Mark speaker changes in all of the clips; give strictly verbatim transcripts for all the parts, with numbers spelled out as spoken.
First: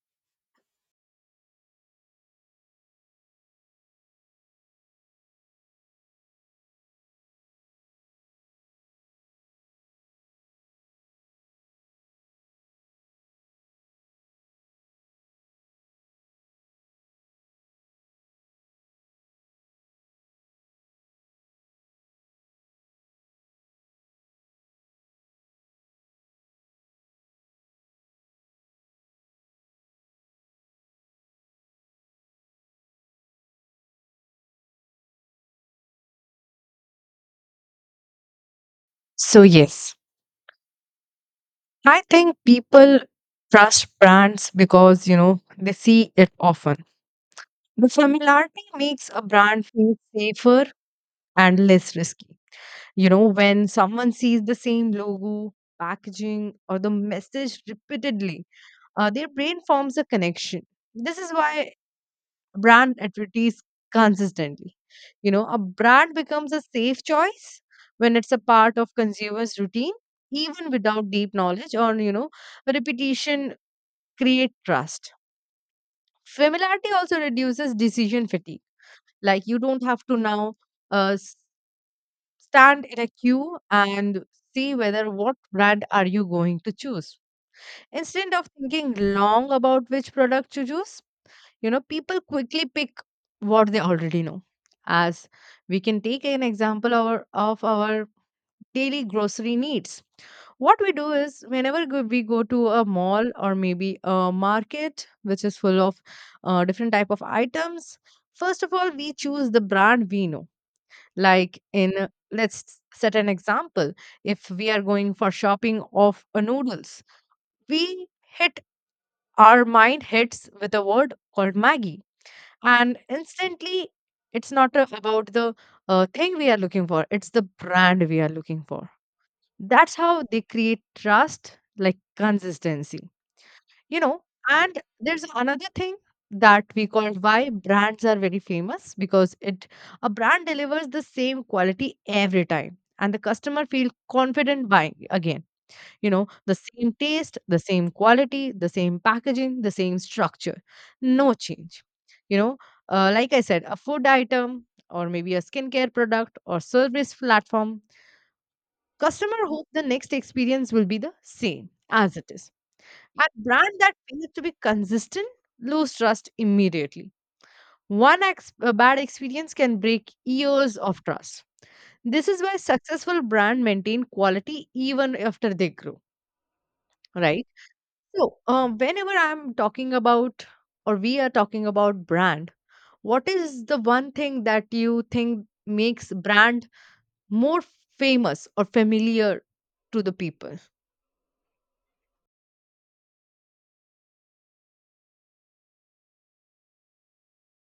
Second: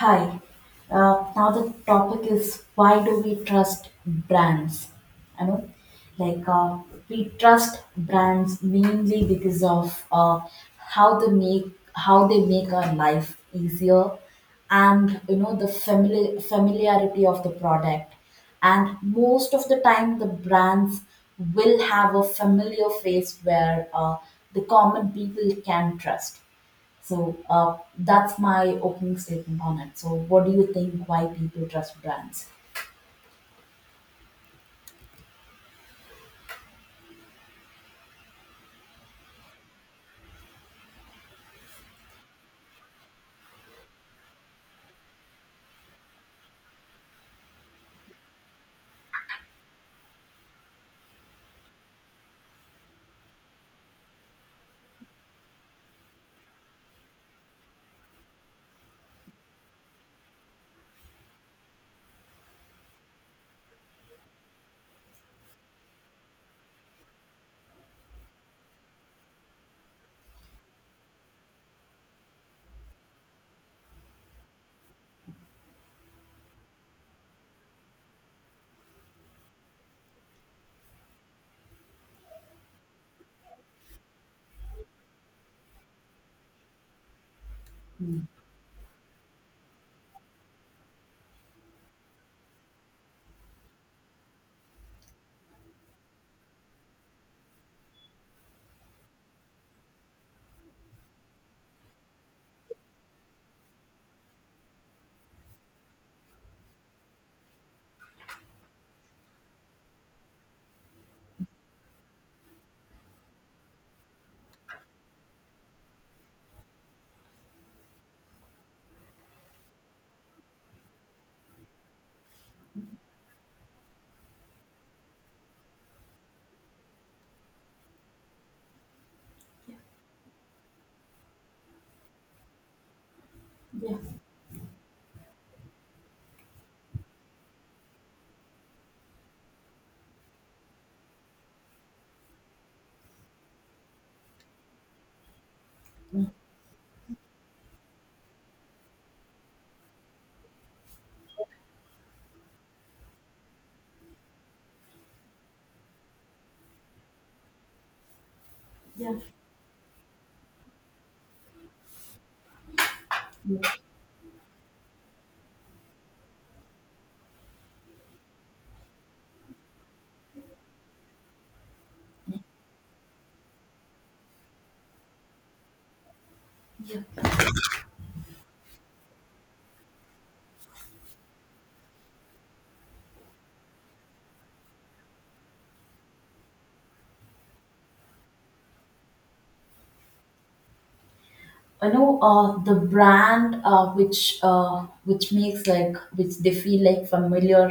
Speaker 1: Hi. Uh, now the topic is, why do we trust brands? I know, like uh, we trust brands mainly because of uh, how they make how they make our life easier, and you know, the famili- familiarity of the product. And most of the time, the brands will have a familiar face where uh, the common people can trust, so uh, that's my opening statement on it. So what do you think? Why people trust brands?
Speaker 2: So, yes, I think people trust brands because, you know, they see it often. The familiarity makes a brand feel safer and less risky. You know, when someone sees the same logo, packaging, or the message repeatedly, uh, their brain forms a connection. This is why brand advertise consistently. You know, a brand becomes a safe choice when it's a part of consumers' routine, even without deep knowledge or, you know, repetition create trust. Familiarity also reduces decision fatigue. Like you don't have to now uh, s- stand in a queue and see whether what brand are you going to choose. Instead of thinking long about which product to choose, you know, people quickly pick what they already know. As we can take an example our, of our daily grocery needs. What we do is, whenever go- we go to a mall or maybe a market, which is full of uh, different type of items, first of all, we choose the brand we know. Like in, let's set an example. If we are going for shopping of uh, noodles, we hit our mind hits with a word called Maggie, and instantly it's not a- about the uh, thing we are looking for, it's the brand we are looking for.
Speaker 1: Yeah.
Speaker 2: That's how they create trust, like consistency, you know. And there's another thing that we call why brands are very famous, because it a brand delivers the same quality every time and the customer feel confident buying again. You know, the same taste, the same quality, the same packaging, the same structure, no change, you know. Uh, like I said, a food item or maybe a skincare product or service platform, customer hope the next experience will be the same as it is. A
Speaker 1: Yeah.
Speaker 2: brand that fails to be consistent lose trust immediately. One ex- a bad experience can break years of trust. This is why successful brand maintain quality even after they grow,
Speaker 1: Yeah.
Speaker 2: right? So, uh, whenever I'm talking about or we are talking about brand, what is the one thing that you think makes brand more famous or familiar to the people?
Speaker 1: You know uh, the brand uh, which uh, which makes like which they feel like familiar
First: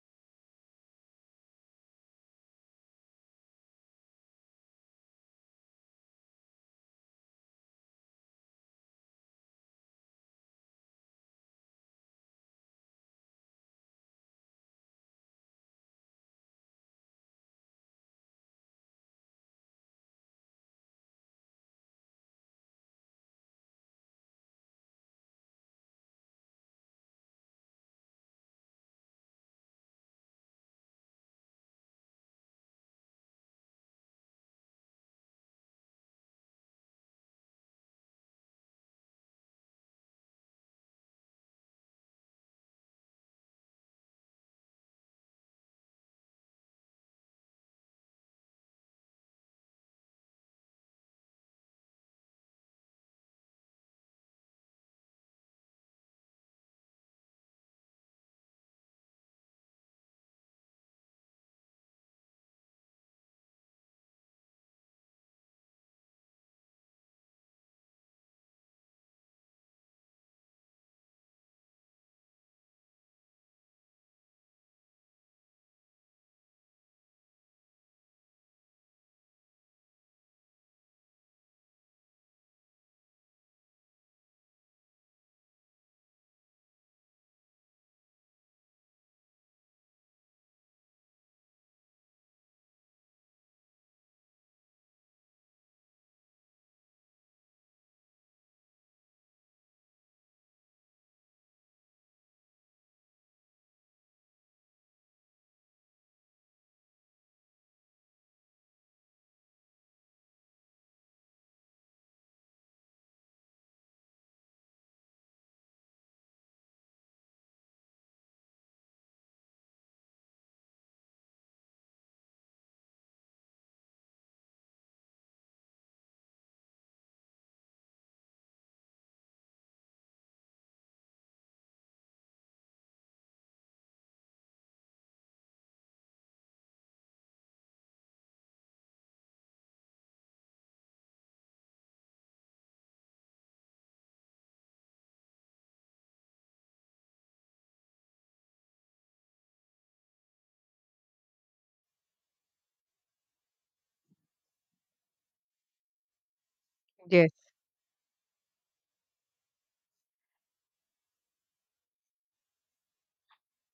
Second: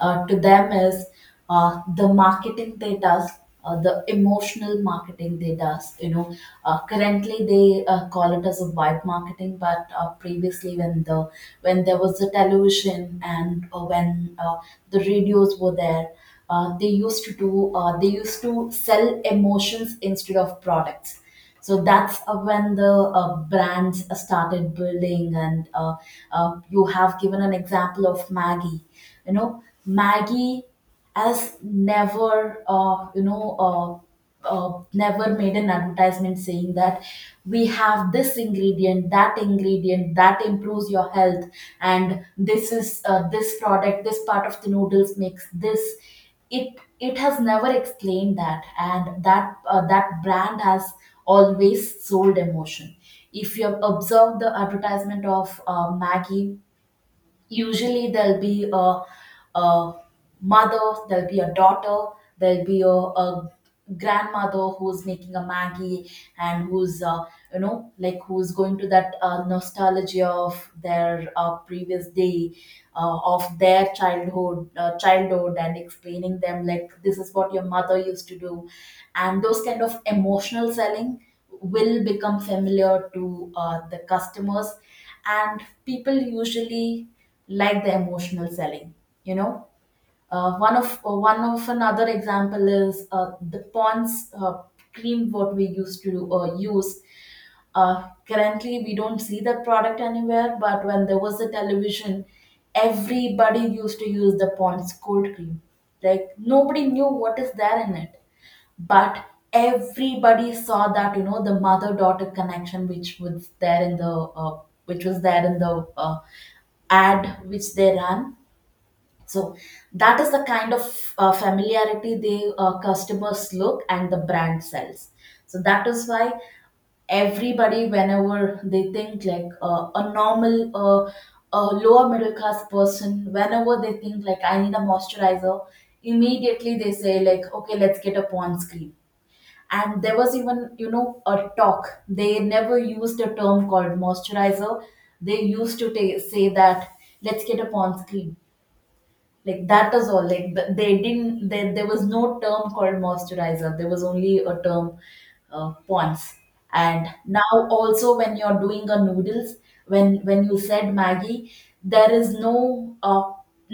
Speaker 1: uh, to them is uh, the marketing they does, uh, the emotional marketing they does, you know, uh, currently they uh, call it as a white marketing, but uh, previously when the when there was the television and uh, when uh, the radios were there, uh, they used to do uh, they used to sell emotions instead of products. So that's uh, when the uh, brands uh, started building, and uh, uh, you have given an example of Maggie. You know, Maggie has never, uh, you know, uh, uh, never made an advertisement saying that we have this ingredient, that ingredient that improves your health, and this is uh, this product, this part of the noodles makes this. It it has never explained that, and that uh, that brand has always sold emotion. If you have observed the advertisement of uh, maggie, usually there'll be a, a mother, there'll be a daughter, there'll be a, a grandmother who's making a Maggie, and who's, uh, you know, like who's going to that uh, nostalgia of their uh, previous day, uh, of their childhood, uh, childhood, and explaining them, like, this is what your mother used to do, and those kind of emotional selling will become familiar to uh, the customers, and people usually like the emotional selling, you know. Uh, one of uh, one of another example is uh, the Pond's uh, cream what we used to uh, use. Uh, currently, we don't see that product anywhere, but when there was a television, everybody used to use the Pond's cold cream. Like, nobody knew what is there in it, but everybody saw, that you know, the mother daughter connection which was there in the uh, which was there in the uh, ad which they ran. So that is the kind of uh, familiarity they, uh, customers look, and the brand sells. So that is why everybody, whenever they think like uh, a normal, uh, a lower middle class person, whenever they think like, I need a moisturizer, immediately they say like, okay, let's get a Pond's cream. And there was even, you know, a talk. They never used a term called moisturizer. They used to ta- say that, let's get a Pond's cream. Like, that is all. Like th- they didn't, there, there was no term called moisturizer, there was only a term uh, ponds. And
Speaker 2: Yes,
Speaker 1: now also, when you're doing a noodles, when when you said maggie, there is no uh,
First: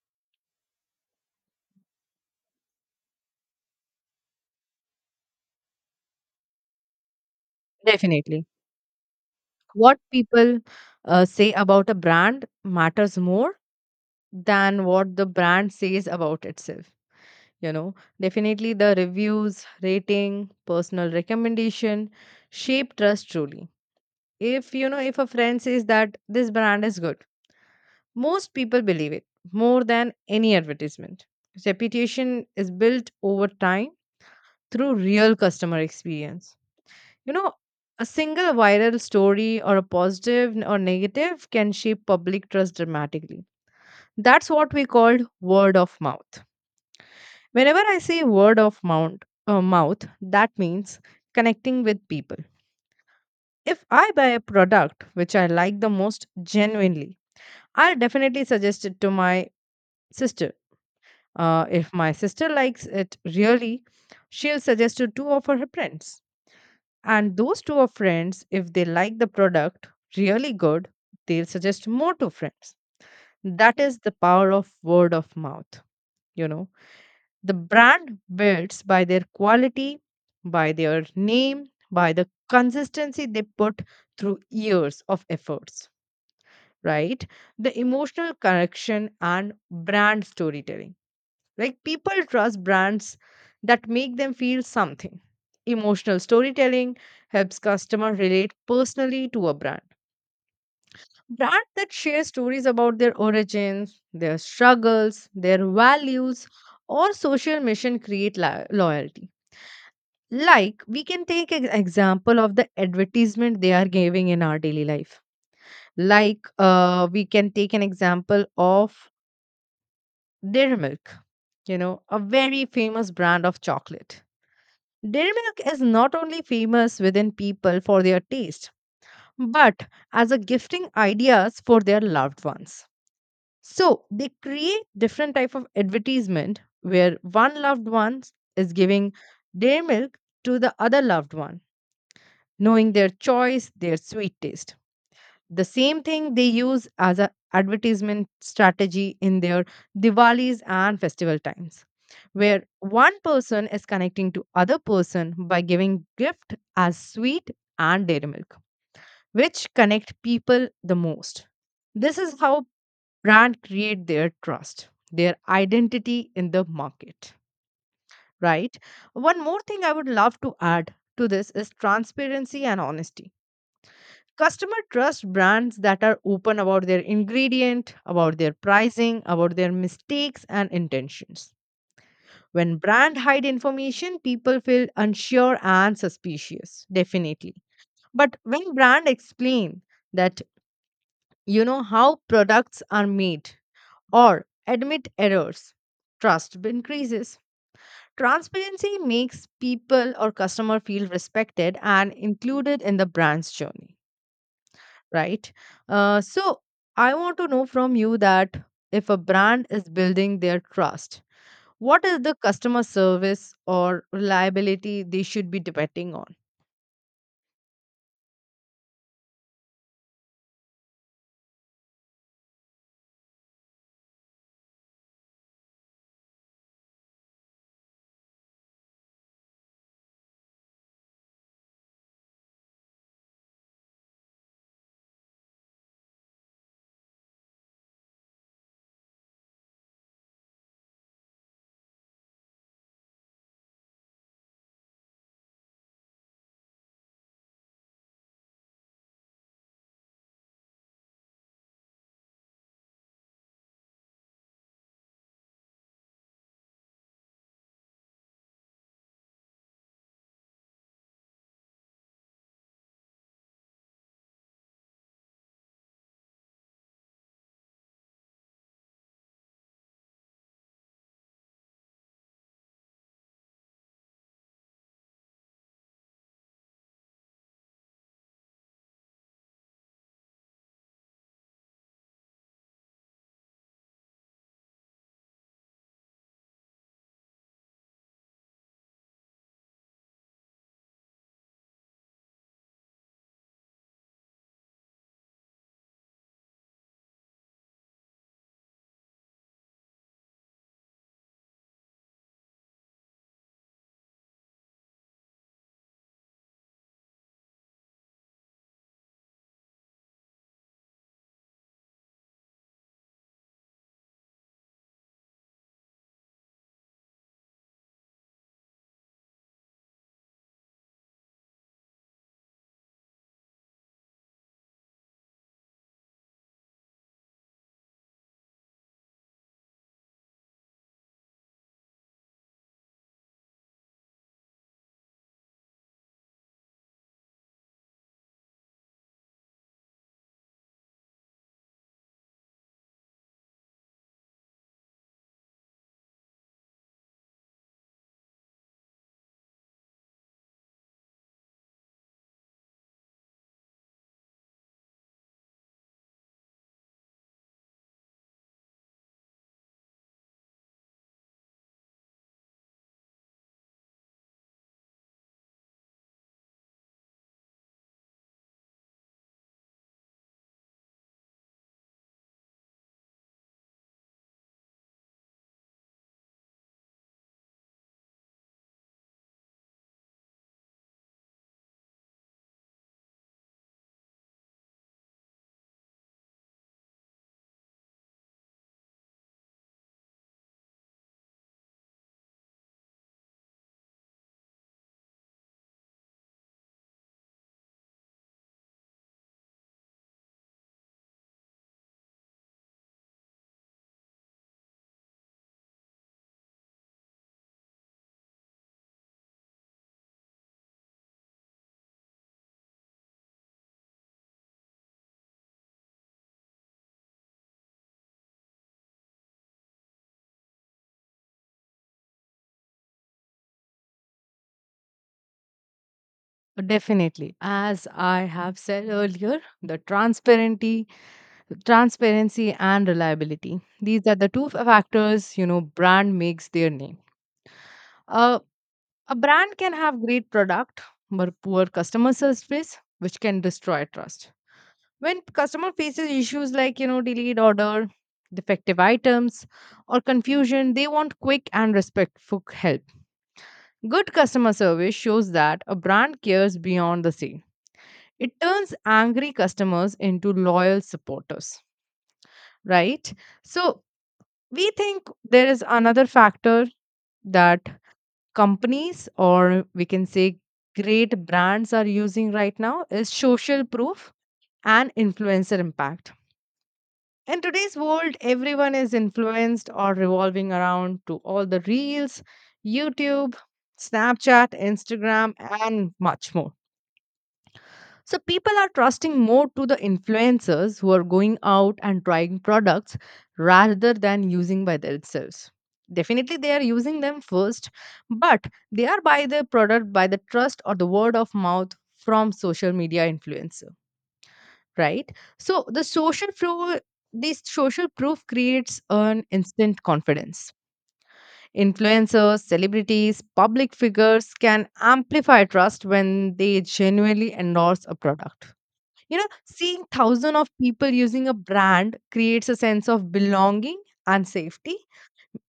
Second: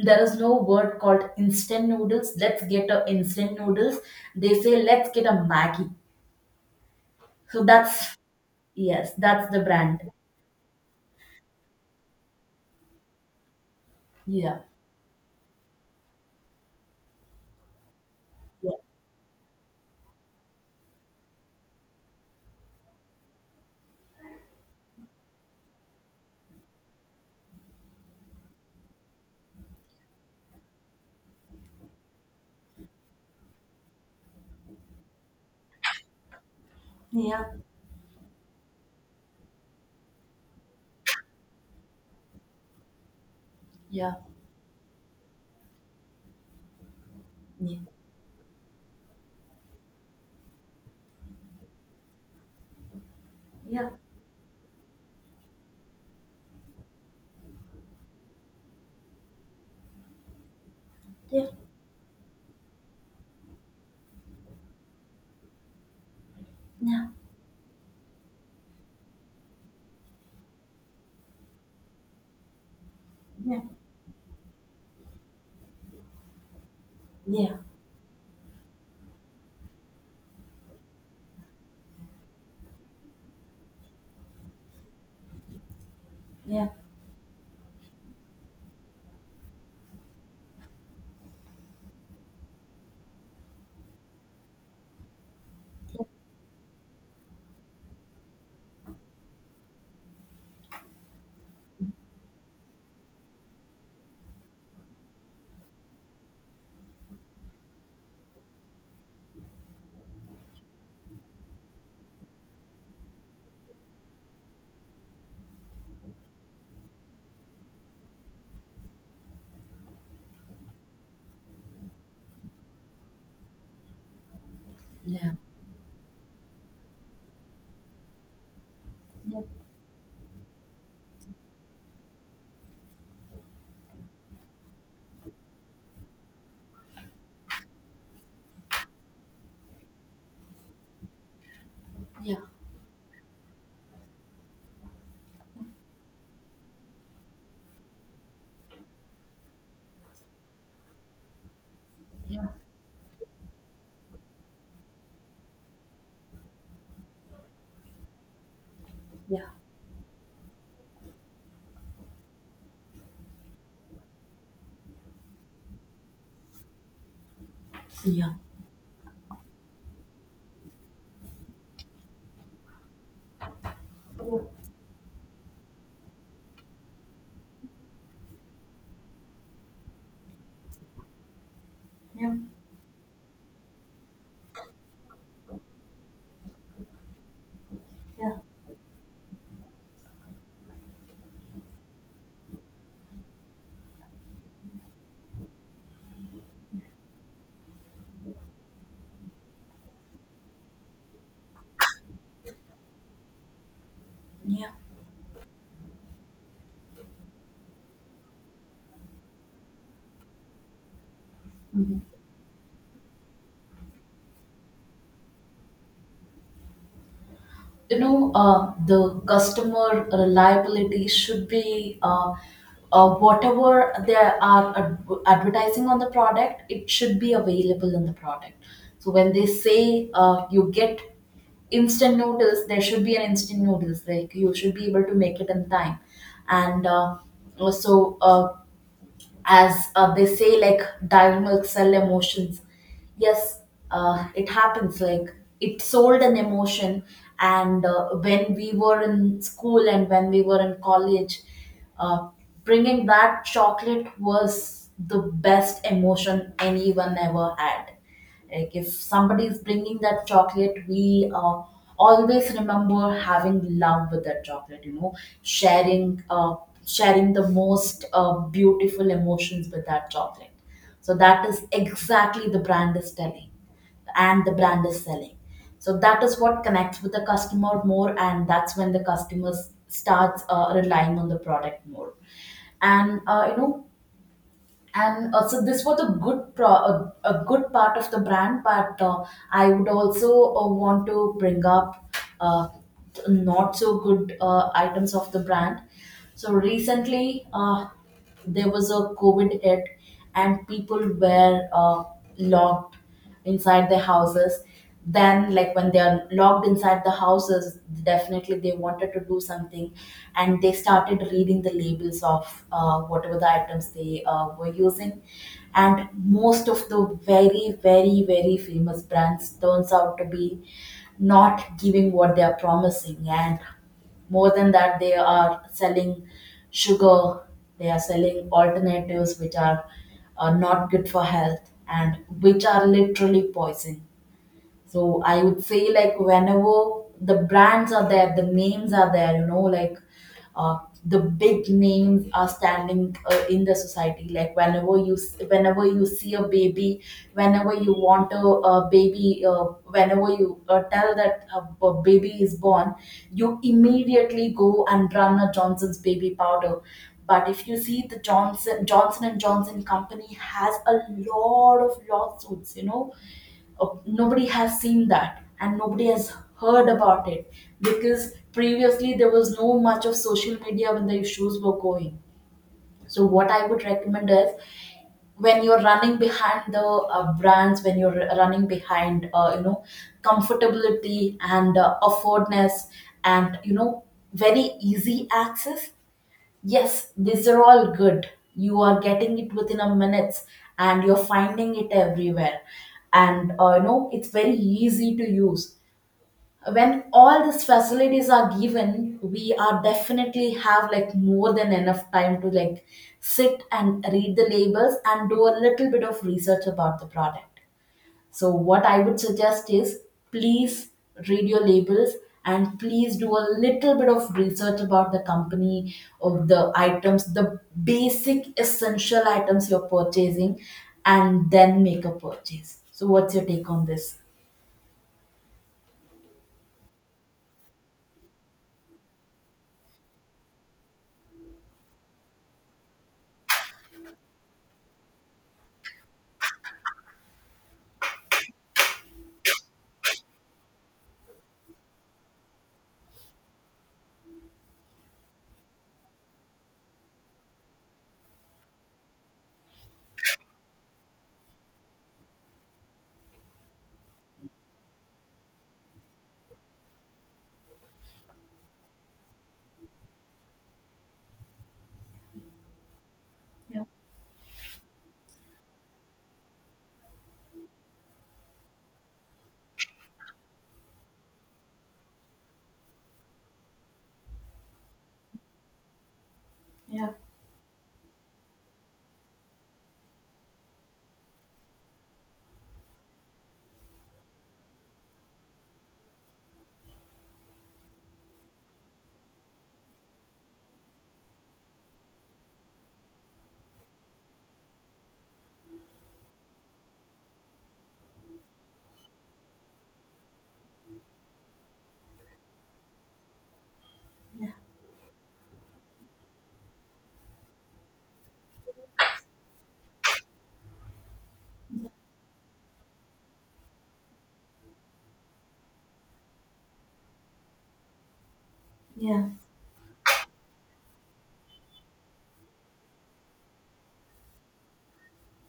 Speaker 1: there is no word called instant noodles, let's get a instant noodles. They say, let's get a maggie. So that's,
Speaker 2: definitely.
Speaker 1: yes, that's the brand.
Speaker 2: What people uh, say about a brand matters more
Speaker 1: Yeah,
Speaker 2: than what the brand says about itself. You know,
Speaker 1: yeah,
Speaker 2: definitely the reviews, rating, personal recommendation shape trust truly. If you know, if a friend says that this brand is good, most people believe it more than any advertisement. Reputation is built over time through real customer experience. You
Speaker 1: yeah,
Speaker 2: know, a single viral story or a positive n- or negative can shape public trust dramatically.
Speaker 1: yeah,
Speaker 2: That's what we called word of mouth.
Speaker 1: yeah,
Speaker 2: Whenever I say word of mouth, uh, mouth, that means connecting with people. If
Speaker 1: yeah,
Speaker 2: I buy a product which I like the most genuinely, I'll definitely suggest it to my sister.
Speaker 1: yeah,
Speaker 2: Uh, if my sister likes it really, she'll suggest to two of her friends.
Speaker 1: yeah,
Speaker 2: And those two of friends, if they like the product really good, they'll suggest more to friends. That is the power of word of mouth. You know, the
Speaker 1: yeah,
Speaker 2: brand builds by their quality, by their name, by the consistency they put through years of efforts,
Speaker 1: yeah,
Speaker 2: right? The emotional connection and brand storytelling, like people trust brands that make them feel something. Emotional storytelling helps customer relate personally to a brand. Brand that share stories about their origins, their struggles, their values, or social mission create lo- loyalty. Like we can take an example of the advertisement they are giving in our daily life. Like uh, we can take an example of Dairy Milk, you know, a very famous brand of chocolate. Dairy
Speaker 1: yeah.
Speaker 2: milk is not only famous within people for their taste,
Speaker 1: Yeah.
Speaker 2: but as a gifting ideas for their loved ones. So they create different type of advertisement where one loved one is giving dairy milk to the other loved one,
Speaker 1: Yeah.
Speaker 2: knowing their choice, their sweet taste. The same thing they use as a advertisement strategy in their diwalis and festival times,
Speaker 1: Yeah.
Speaker 2: where one person is connecting to other person by giving gift as sweet and dairy milk,
Speaker 1: Yeah.
Speaker 2: which connect people the most. This is how brand create their trust, their identity in the market,
Speaker 1: Yeah.
Speaker 2: right? One more thing I would love to add to this is transparency and honesty. Customer trust brands that are open about their ingredient, about their pricing, about their mistakes and intentions.
Speaker 1: Yeah.
Speaker 2: When brand hide information, people feel unsure and suspicious, definitely. But
Speaker 1: Yeah.
Speaker 2: when brand explain that, you know, how products are made or admit errors, trust increases. Transparency makes people or customer feel respected and included in the brand's journey,
Speaker 1: Yeah.
Speaker 2: right? Uh, so I want to know from you that if a brand is building their trust, what
Speaker 1: Mhm.
Speaker 2: is the customer service or reliability they should be depending on?
Speaker 1: You know, uh, the customer reliability should be uh, uh, whatever they are ad- advertising on the product, it should be available in the product. So when they say uh, you get instant noodles, there should be an instant noodles. Like, you should be able to make it in time. And uh, so uh, as uh, they say, like, diagonal sell emotions, yes, uh, it happens like it sold an emotion. And uh, when we were in school and when we were in college, uh, bringing that chocolate was the best emotion anyone ever had. Like, if somebody is bringing that chocolate, we uh, always remember having love with that chocolate. You know, sharing uh, sharing the most uh, beautiful emotions with that chocolate. So that is exactly the brand is telling and the brand is selling. So that is what connects with the customer more, and that's when the customer s- starts uh, relying on the product more. And uh, you know, and uh, So this was a good pro- a, a good part of the brand, but uh, I would also uh, want to bring up uh, not so good uh, items of the brand. So recently, uh, there was a covid hit, and people were uh, locked inside their houses. Then, like, when they are locked inside the houses, definitely they wanted to do something, and they started reading the labels of uh, whatever the items they uh, were using. And most of the very very very famous brands turns out to be not giving what they are promising, and more than that, they are selling sugar. They are selling alternatives which are uh, not good for health and which are literally poison. So I would say, like, whenever the brands are there, the names are there, you know, like, uh, the big names are standing uh, in the society. Like, whenever you s- whenever you see a baby, whenever you want a, a baby, uh, whenever you uh, tell that a, a baby is born, you immediately go and run a Johnson's baby powder. But if you see, the Johnson Johnson and Johnson company has a lot of lawsuits, you know. Oh, nobody has seen that, and nobody has heard about it because previously there was no much of social media when the issues were going. So what I would recommend is, when you're running behind the uh, brands, when you're running behind, uh, you know, comfortability and uh, affordness, and, you know, very easy access. Yes, these are all good. You are getting it within a minute and you're finding it everywhere. And uh, you know, it's very easy to use. When all these facilities are given, we are definitely have, like, more than enough time to, like, sit and read the labels and do a little bit of research about the product. So what I would suggest is, please, read your labels, and please do a little bit of research about the company of the items, the basic essential items you're purchasing, and then make a purchase. So, what's your take on this?
Speaker 2: Definitely. As I have said earlier, the transparency transparency and reliability, these are the two f- factors, you know, brand makes their name. Uh, a brand can have great product but poor customer service, which can destroy trust. When customer faces issues like, you know, delayed order, defective items, or confusion, they want quick and respectful help. Good customer service shows that a brand cares beyond the sale. It turns angry customers into loyal supporters, right? So we think there is another factor that companies or we can say great brands are using right now is social proof and influencer impact.
Speaker 1: Yeah.
Speaker 2: In today's world, everyone is influenced or revolving around to all the reels, YouTube, Snapchat, Instagram, and much more. So people are trusting more to the influencers who are going out and trying products rather than using by themselves. Definitely they are using them first, but they are by the product by the trust or the word of mouth from social media influencer,
Speaker 1: Yeah.
Speaker 2: right? So the social proof, this social proof creates an instant confidence. Influencers, celebrities, public figures can amplify trust when they genuinely endorse a product. You know,
Speaker 1: Yeah.
Speaker 2: seeing thousands of people using a brand creates a sense of belonging and safety,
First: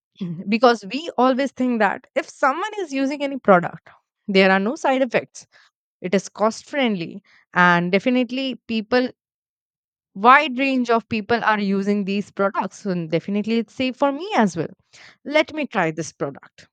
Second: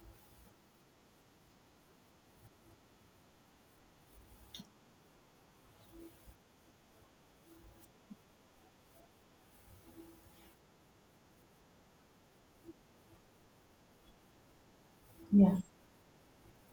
Speaker 2: because we always think that if someone is using any product, there are no side effects. It is cost friendly, and definitely, people wide range of people are using these products. So definitely, it's safe for me as well. Let
Speaker 1: Yeah.
Speaker 2: me try this product.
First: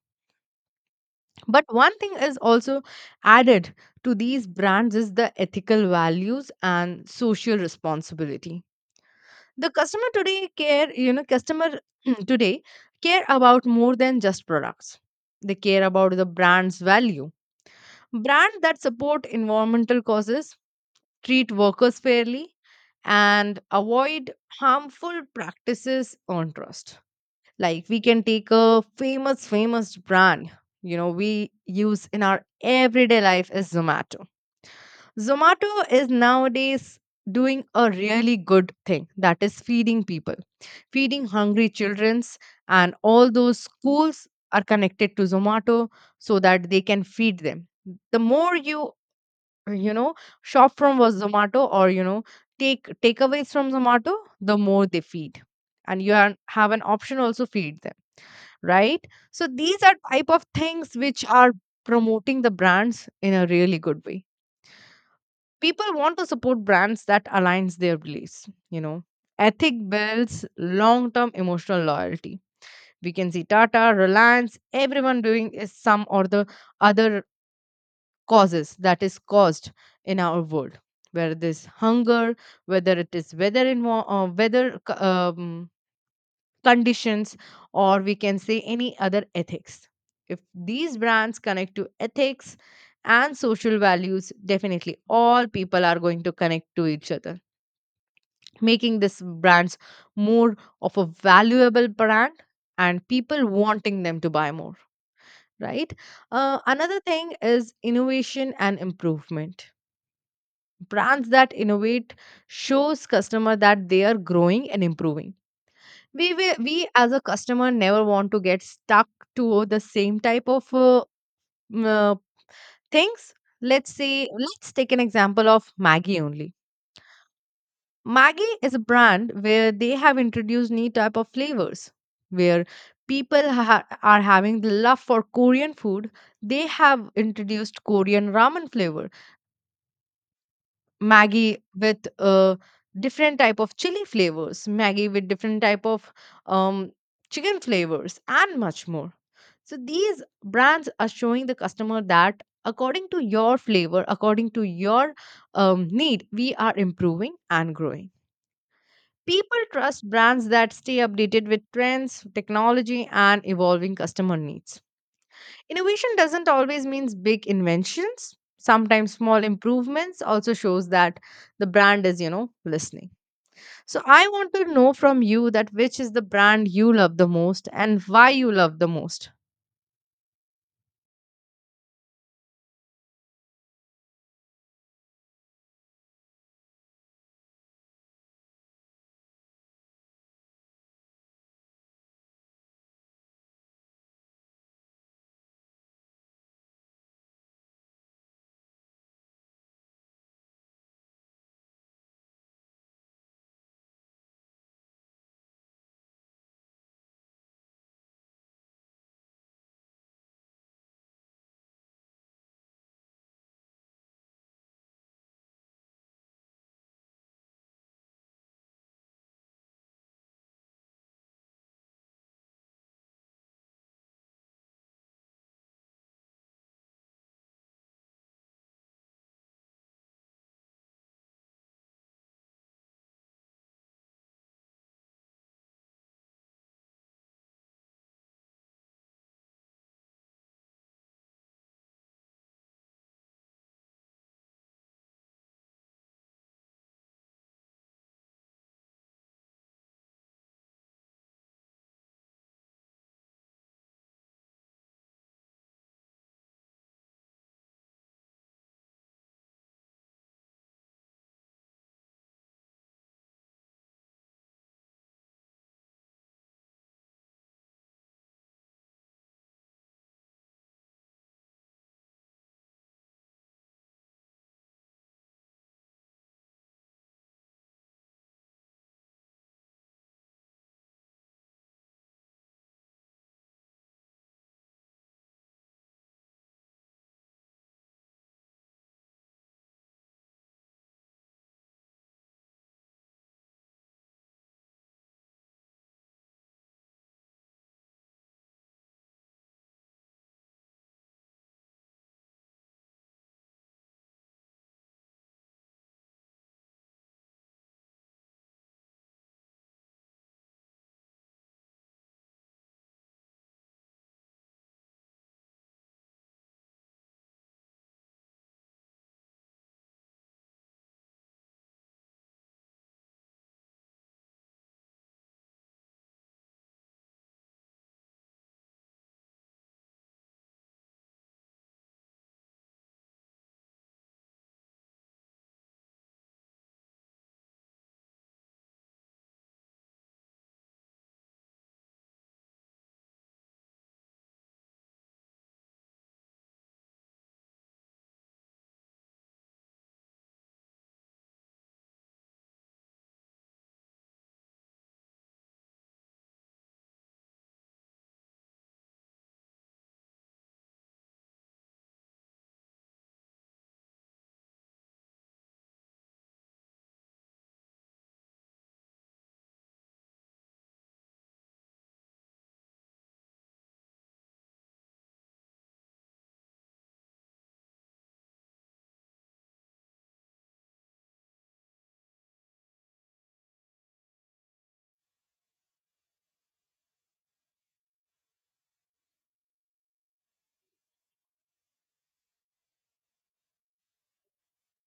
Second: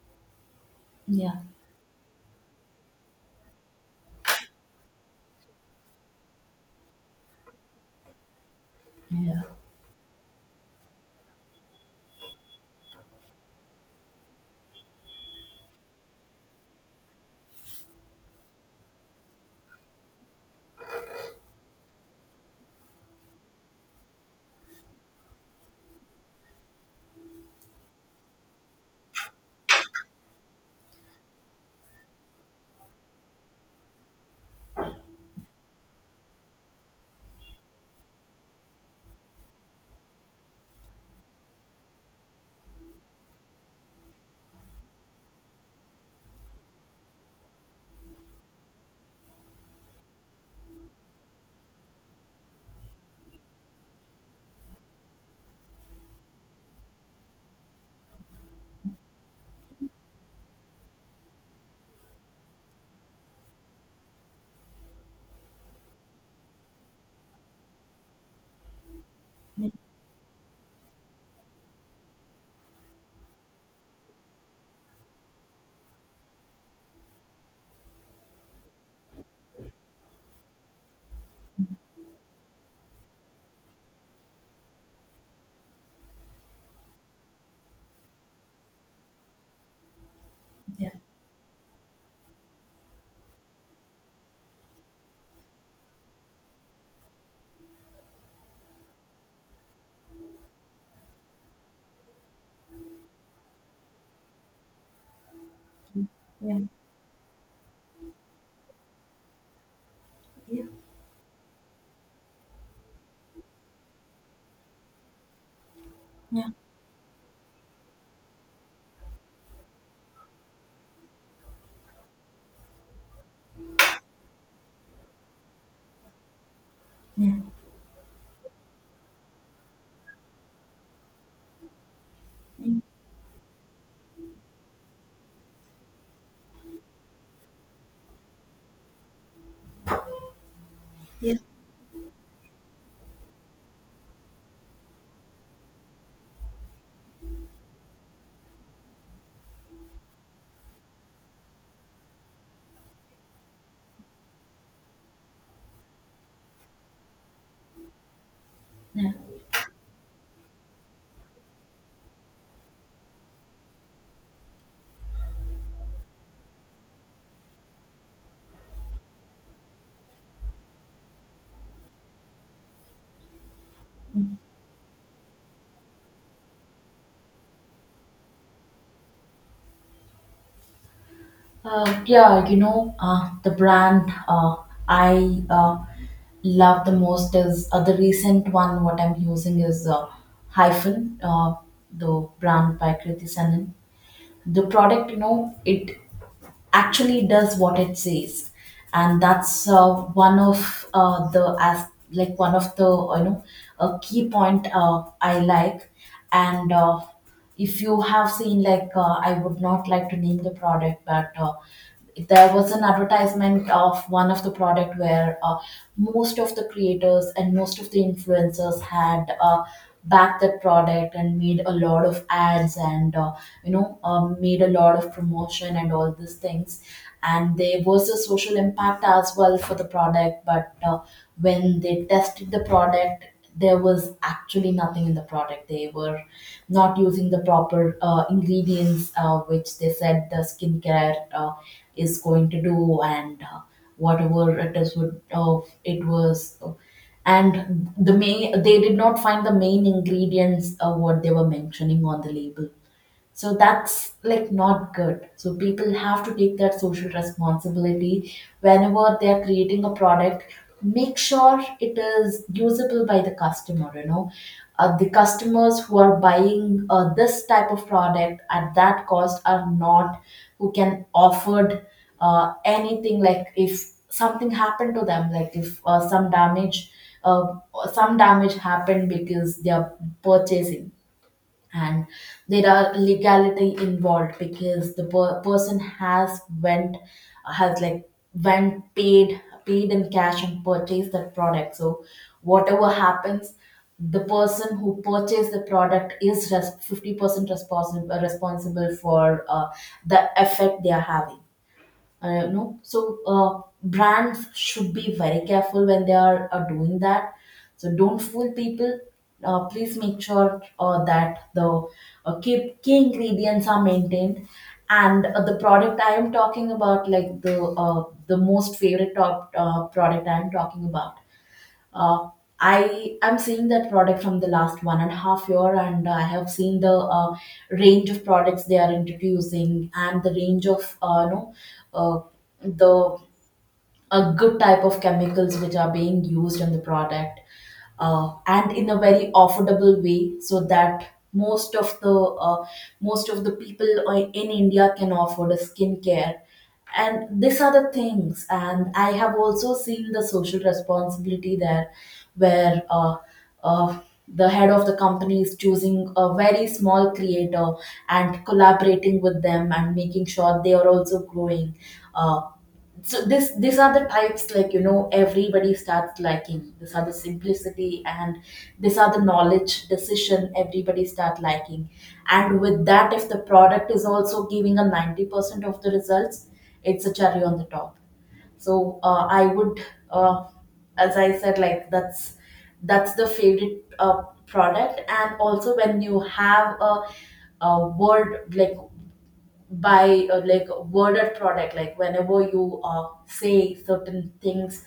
Speaker 1: Yeah,
Speaker 2: But one thing is also added to these brands is the ethical values and social responsibility.
Speaker 1: yeah.
Speaker 2: The customer today care, you know, customer today care about more than just products. They care about the brand's value. Brands that support environmental causes, treat workers fairly, and avoid harmful practices on trust. Like we can take a famous famous brand, you know, we use in our everyday life is Zomato. Zomato is nowadays doing a really good thing, that is feeding people, feeding hungry childrens, and all those schools are connected to Zomato so that they can feed them. The more you, you know, shop from was Zomato or, you know, take takeaways from Zomato, the more they feed, and you are, have an option also feed them, right? So these are type of things which are promoting the brands in a really good way. People want to support brands that aligns their beliefs, you know,
Speaker 1: Yeah.
Speaker 2: ethic builds long term emotional loyalty. We can see Tata, Reliance, everyone doing is some or the other causes that is caused in our world. Whether this hunger, whether it is weather in uh, weather c- um, conditions, or we can say any other ethics. If these brands connect to ethics and social values, definitely all people are going to connect to each other, making this brands more of a valuable brand and people wanting them to buy more, right?
Speaker 1: Yeah.
Speaker 2: Uh, another thing is innovation and improvement.
Speaker 1: Yeah.
Speaker 2: Brands that innovate shows customer that they are growing and improving. We
Speaker 1: Yeah.
Speaker 2: will, we as a customer never want to get stuck to the same type of uh, mm, uh, things. Let's say let's take an example of Maggie only. Maggie is a brand where they have introduced new type of flavors where people ha- are having the love for Korean food. They have introduced Korean ramen flavor
Speaker 1: Yeah.
Speaker 2: Maggie with uh, different type of chili flavors, Maggie with different type of um, chicken flavors, and much more. So these brands are showing the customer that according to your flavor, according to your um, need, we are improving and growing.
Speaker 1: Yeah.
Speaker 2: People trust brands that stay updated with trends, technology, and evolving customer needs. Innovation doesn't always means big inventions. Sometimes small improvements also shows that the brand is, you know, listening. So I want to know from you that which is the brand you love the most and why you love the most.
Speaker 1: Uh, yeah, you know, uh, the brand uh, I uh, love the most is uh, the recent one. What I'm using is uh, Hyphen, uh, the brand by Kriti Sanon. The product, you know, it actually does what it says, and that's uh, one of uh, the as like, one of the, uh, you know, a key point uh, I like. And uh, if you have seen, like, uh, I would not like to name the product, but uh, there was an advertisement of one of the product where uh, most of the creators and most of the influencers had uh, backed that product and made a lot of ads, and uh, you know um, made a lot of promotion and all these things, and there was a social impact as well for the product. But uh, when they tested the product, there was actually nothing in the product. They were not using the proper uh, ingredients, uh, which they said the skincare uh, is going to do. And uh, whatever it is would uh, it was. Uh, and the main, they did not find the main ingredients of what they were mentioning on the label, so that's like not good, so people have to take that social responsibility whenever they are creating a product. Make sure it is usable by the customer you know uh, The customers who are buying uh, this type of product at that cost are not who can offered uh, anything, like if something happened to them, like if uh, some damage uh, some damage happened because they are purchasing. And there are legality involved because the per- person has went has like went paid paid in cash and purchased that product. So whatever happens, the person who purchased the product is res- fifty percent responsible responsible for uh, the effect they are having uh, you know So uh, brands should be very careful when they are uh, doing that. So don't fool people. Uh, please make sure uh, that the uh, key, key ingredients are maintained. And uh, the product I am talking about, like the uh, the most favorite top uh, product I am talking about. uh, I am seeing that product from the last one and a half year, and I have seen the uh, range of products they are introducing, and the range of uh, you know uh, the a good type of chemicals which are being used in the product, uh, and in a very affordable way so that most of the uh, most of the people i- in India can afford a skincare. And these are the things, and I have also seen the social responsibility there where uh, uh, the head of the company is choosing a very small creator and collaborating with them and making sure they are also growing. Uh, so this these are the types, like, you know everybody starts liking. These are the simplicity, and these are the knowledge decision everybody start liking. And with that, if the product is also giving a ninety percent of the results, it's a cherry on the top. So uh, I would, uh, as I said, like, that's that's the favorite uh, product. And also when you have a a word, like, by uh, like, worded product, like whenever you uh, say certain things,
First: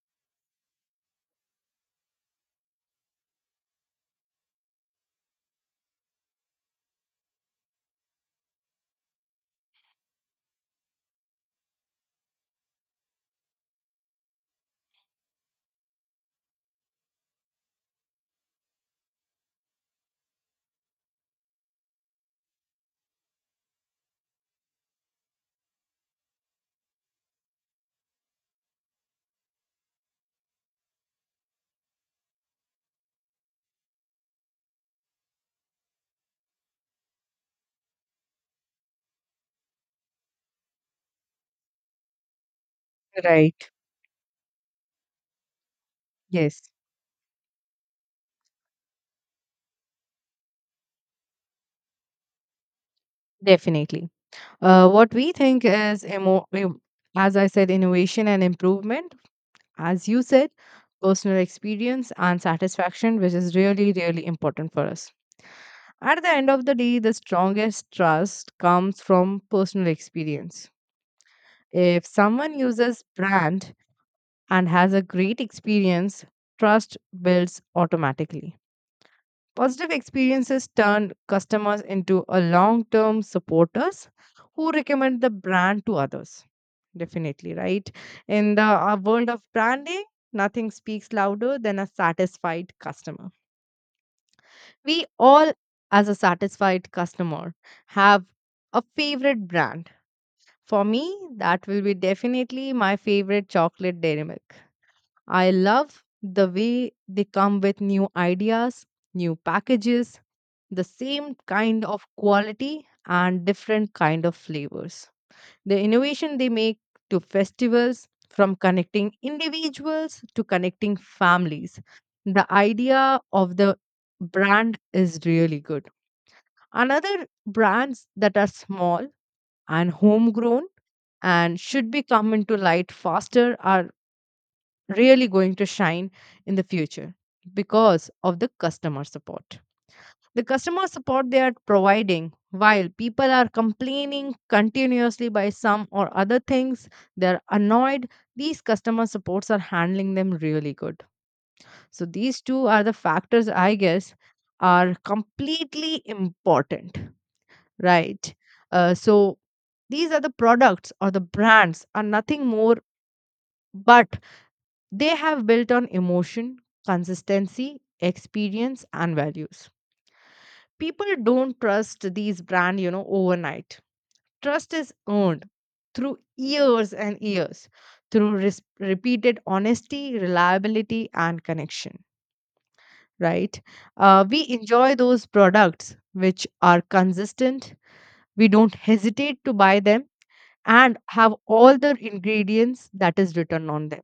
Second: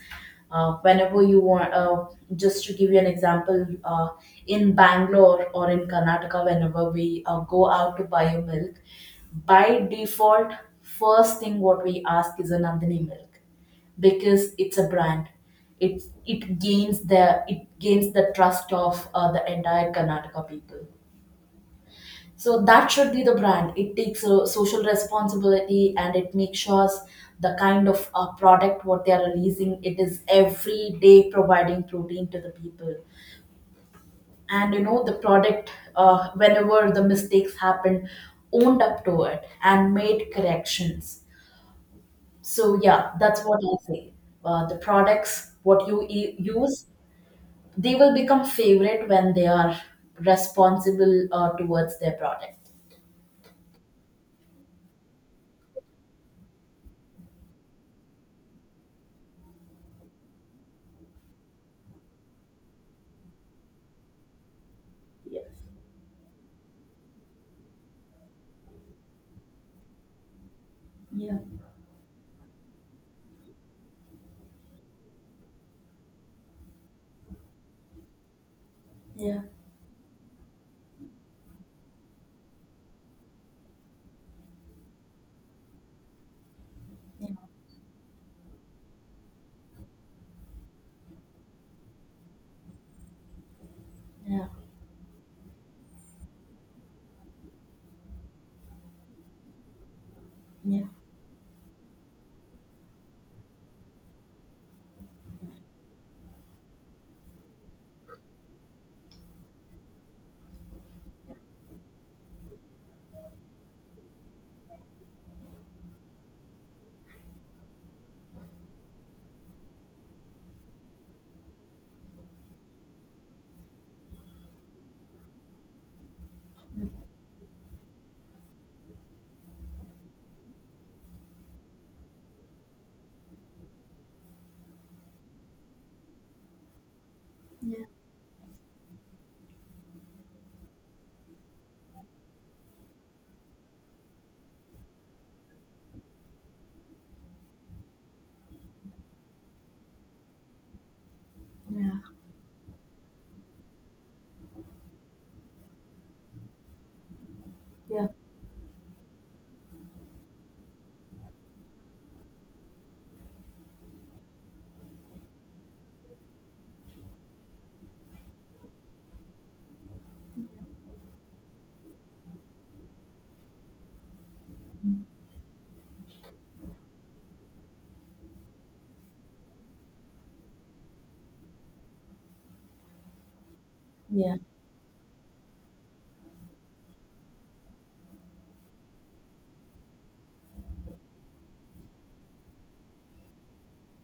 Speaker 1: uh, whenever you want, uh, just to give you an example. Uh, in Bangalore or in Karnataka, whenever we uh, go out to buy a milk, by default, first thing what we ask is a Nandini milk, because it's a brand. It it gains the it gains the trust of uh, the entire Karnataka people. So that should be the brand. It takes a social responsibility, and it makes sure the kind of uh, product what they are releasing, it is every day providing protein to the people. And you know the product, uh, whenever the mistakes happen, owned up to it and made corrections. So yeah, that's what
Speaker 2: Right.
Speaker 1: I say. Uh, the products what you e-
Speaker 2: Yes.
Speaker 1: use, they will become favorite when they are responsible uh, towards their product.
Speaker 2: Definitely. Uh, what we think is, emo- em- as I said, innovation and improvement. As you said, personal experience and satisfaction, which is really, really important for us.
Speaker 1: Yeah.
Speaker 2: At the end of the day, the strongest trust comes from personal experience.
Speaker 1: Yeah.
Speaker 2: If someone uses brand and has a great experience, trust builds automatically. Positive experiences turn customers into a long-term supporters who recommend the brand to others.
Speaker 1: Yeah.
Speaker 2: Definitely, right? In the uh, world of branding, nothing speaks louder than a satisfied customer.
Speaker 1: Yeah,
Speaker 2: We all, as a satisfied customer, have a favorite brand.
Speaker 1: yeah,
Speaker 2: For me, that will be definitely my favorite chocolate Dairy Milk. I love the way they come with new ideas, new packages, the same kind of quality and different kind of flavors. The innovation they make to festivals from connecting individuals to connecting families. The idea of the brand is really good. Another brands that are small and homegrown and should be come into light faster are really going to shine in the future
Speaker 1: yeah.
Speaker 2: because of the customer support. The customer support they are providing while people are complaining continuously by some or other things, they're annoyed. These customer supports are handling them really good. So
Speaker 1: Yeah,
Speaker 2: these two are the factors I guess are completely important.
Speaker 1: yeah,
Speaker 2: Right. Uh, so these are the products or the brands are nothing more, but they have built on emotion, consistency, experience, and values. People don't trust these brands, you know, overnight. Trust is earned through years and years, through res- repeated honesty, reliability, and connection. Right. Uh,
Speaker 1: yeah,
Speaker 2: we enjoy those products which are consistent. We don't hesitate to buy them and have all the ingredients that is written on them,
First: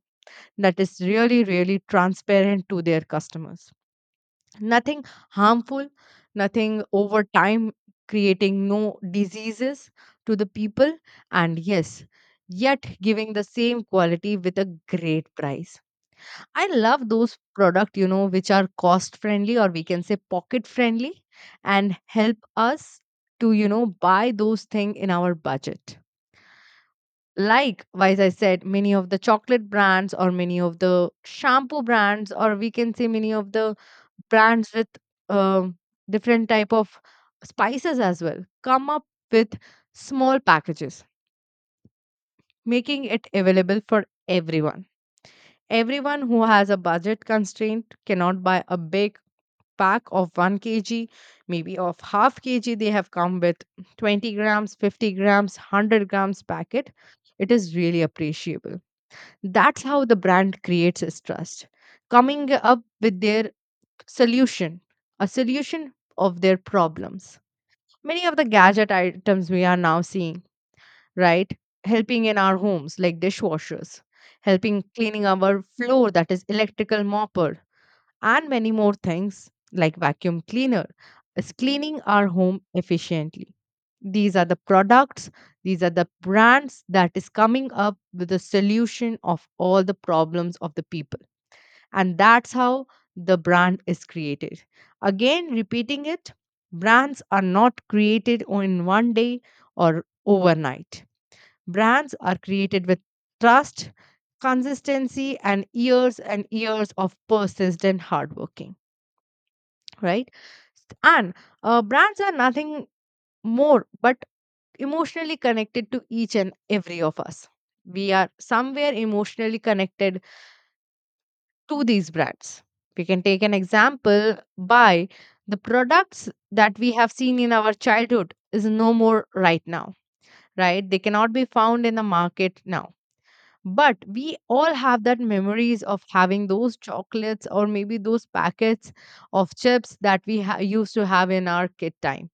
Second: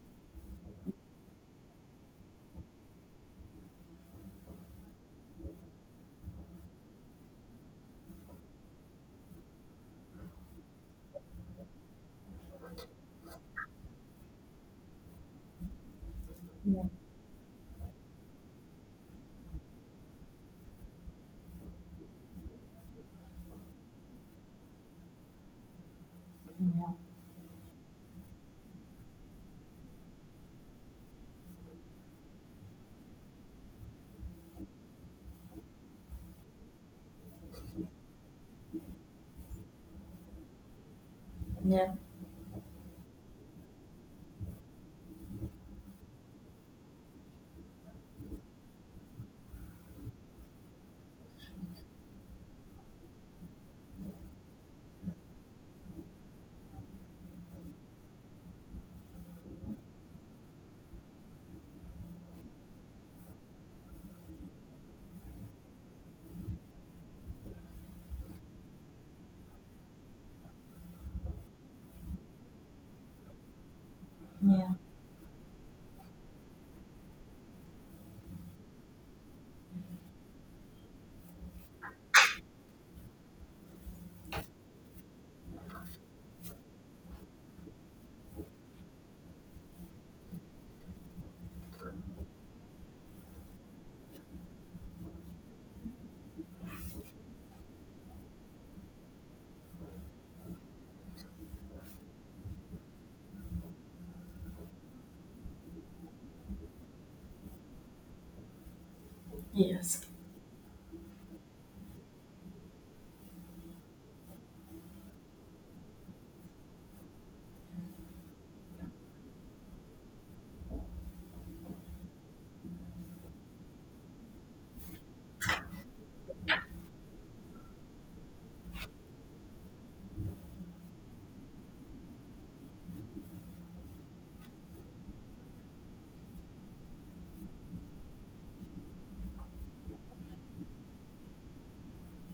Speaker 2: that is really really transparent to their customers. Nothing harmful, nothing over time creating no diseases to the people, and yes, yet giving the same quality with a great price. I love those product, you know which are cost friendly, or we can say pocket friendly, and help us to, you know buy those thing in our budget.
Speaker 1: yeah,
Speaker 2: Like as I said, many of the chocolate brands or many of the shampoo brands, or we can say many of the brands with um different type of spices as well come up with small packages,
Speaker 1: yeah,
Speaker 2: making it available for everyone. Everyone who has a budget constraint cannot buy a big pack of one kilogram, maybe of half kg. They have come with twenty grams, fifty grams, hundred grams packet. It is really appreciable. That's how the brand creates its trust, coming up with their solution, a solution of their problems. Many of the gadget items we are now seeing, right, helping in our homes, like dishwashers,
Speaker 1: yeah,
Speaker 2: helping cleaning our floor, that is electrical mopper, and many more things like vacuum cleaner is cleaning our home efficiently. These are the products, these are the brands that is coming up with a solution of all the problems of the people. And that's how the brand is created. Again repeating it, brands are not created o- in one day or overnight. Brands are created with trust, consistency, and years and years of persistent hard working,
Speaker 1: yes,
Speaker 2: right? And uh, brands are nothing more but emotionally connected to each and every of us. We are somewhere emotionally connected to these brands. We can take an example by the products that we have seen in our childhood is no more right now, right? They cannot be found in the market now. But we all have that memories of having those chocolates or maybe those packets of chips that we ha- used to have in our kid time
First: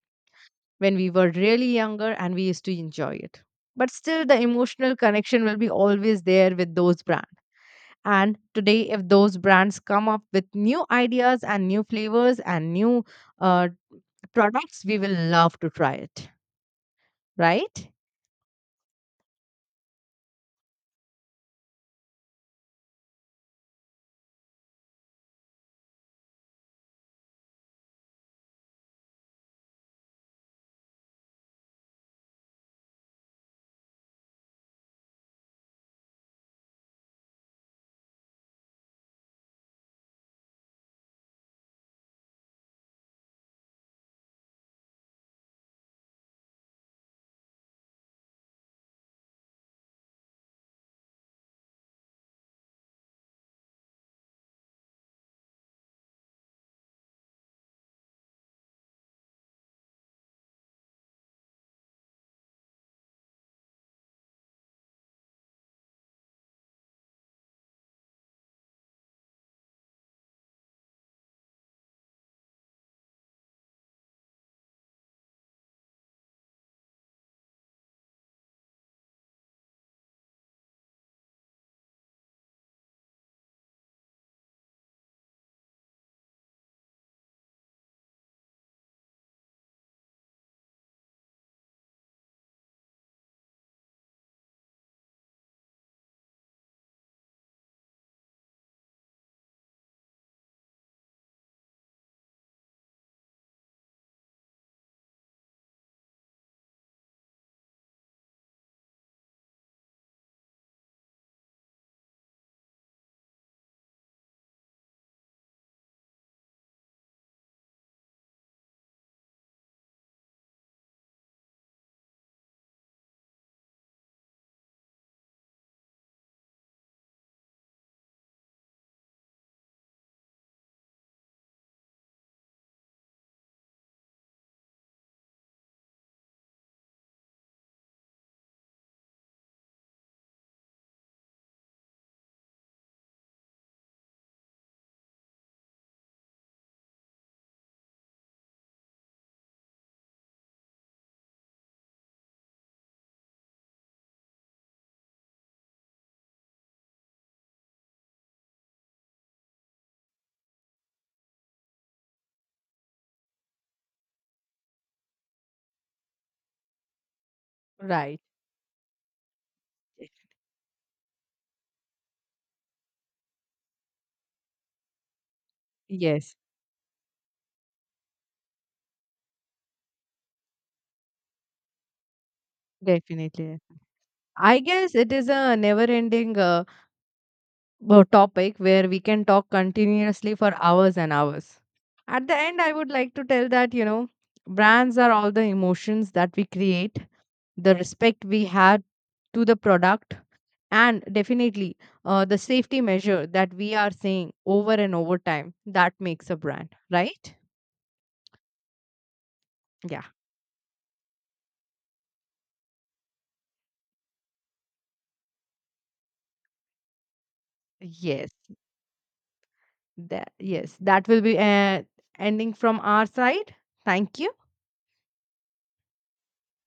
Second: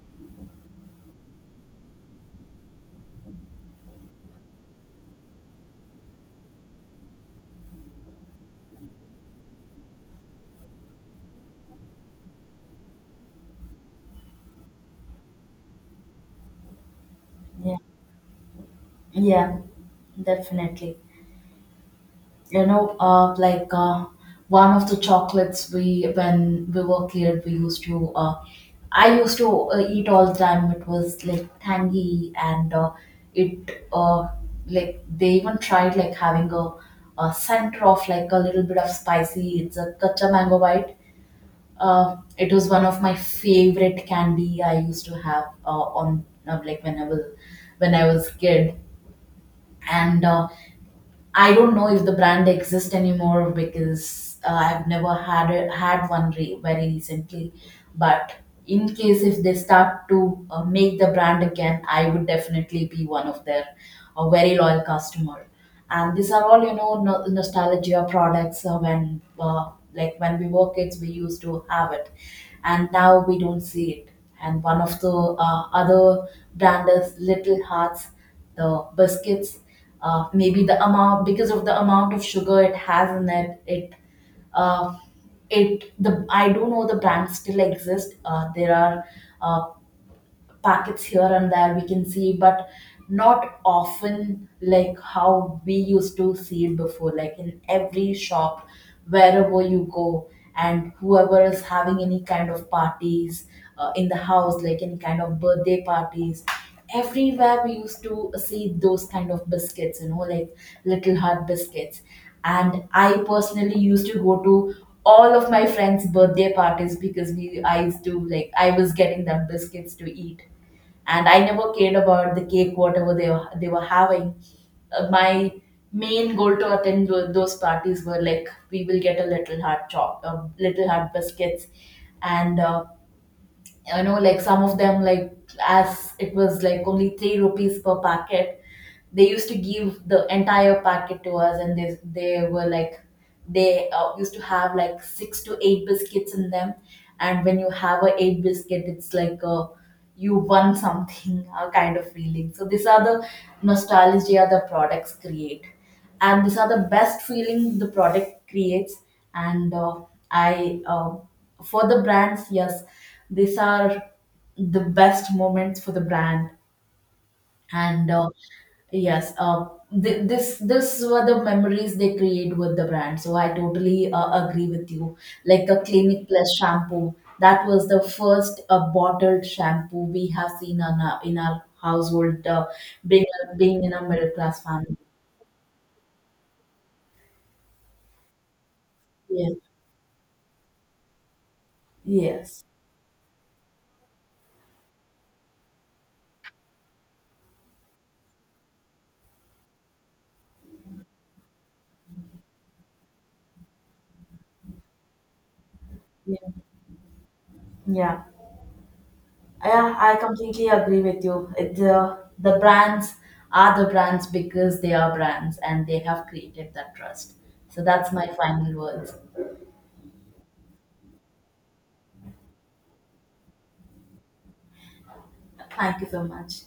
Speaker 2: when we were really younger and we used to enjoy it. But still, the emotional connection will be always there with those brands. And today, if those brands come up with new ideas and new flavors and new uh, products, we will love to try it,
Speaker 1: yeah,
Speaker 2: right?
Speaker 1: yeah, definitely. You know, uh, like uh, one of the chocolates, we when we were kid, we used to uh, I used to uh, eat all the time. It was like tangy, and uh, it uh, like they even tried, like having a, a center of, like, a little bit of spicy. It's a kacha mango bite. Uh, it was one of my favorite candy I used to have uh, on uh, like when I was when I was kid. And uh, I don't know if the brand exists anymore, because uh, I've never had a, had one re- very recently. But in case if they start to uh, make the brand again, I would definitely be one of their, a very loyal customer. And these are all, you know no- nostalgia products. Uh, when uh, like when we were kids, we used to have it, and now we don't see it. And one of the uh, other brand is Little Hearts, the biscuits. Uh, maybe the amount, because of the amount of sugar it has in it it uh, it the I do not know the brand still exists. Uh, there are uh, packets here and there we can see, but not often, like how we used to see it before, like in every shop wherever you go, and whoever is having any kind of parties, uh, in the house, like any kind of birthday parties, everywhere we used to see those kind of biscuits, you know like little heart biscuits. And I personally used to go to all of my friends birthday parties, because we I used to, like, I was getting them biscuits to eat. And I never cared about the cake, whatever they were, they were having. Uh, my main goal to attend tho- those parties were, like, we will get a little heart chop a little heart biscuits. And uh, you know like some of them, like, as it was, like, only three rupees per packet, they used to give the entire packet to us. And they, they were, like, they uh, used to have like six to eight biscuits in them. And when you have a eight biscuit, it's like a, you won something a kind of feeling. So these are the nostalgia the products create, and these are the best feeling the product creates. And uh, I uh, for the brands, yes, these are the best moments for the brand. And
Speaker 2: Right.
Speaker 1: uh, yes, uh, th- this this were the memories they create with the brand, so I totally uh, agree with you, like a Clinic
Speaker 2: Yes,
Speaker 1: Plus shampoo. That was the first uh, bottled shampoo we have seen in our, in our household, uh, being uh,
Speaker 2: definitely.
Speaker 1: being in a middle
Speaker 2: I
Speaker 1: class
Speaker 2: guess
Speaker 1: family.
Speaker 2: it is a never ending uh, uh, topic where we can talk
Speaker 1: Yes.
Speaker 2: continuously for hours and hours. At the end,
Speaker 1: Yes.
Speaker 2: I would like to tell that, you know, brands are all the emotions that we create, the respect we had to the product, and definitely uh, the safety measure that we are saying over and over time that makes a
Speaker 1: Yeah,
Speaker 2: brand, right?
Speaker 1: yeah, yeah,
Speaker 2: Yeah.
Speaker 1: I completely agree with you. It, uh, the brands are the brands because they are brands, and they have created that trust. So that's my
Speaker 2: Yes.
Speaker 1: final words.
Speaker 2: That, yes. That will be uh, ending from our side. Thank you.
Speaker 1: Thank you so much.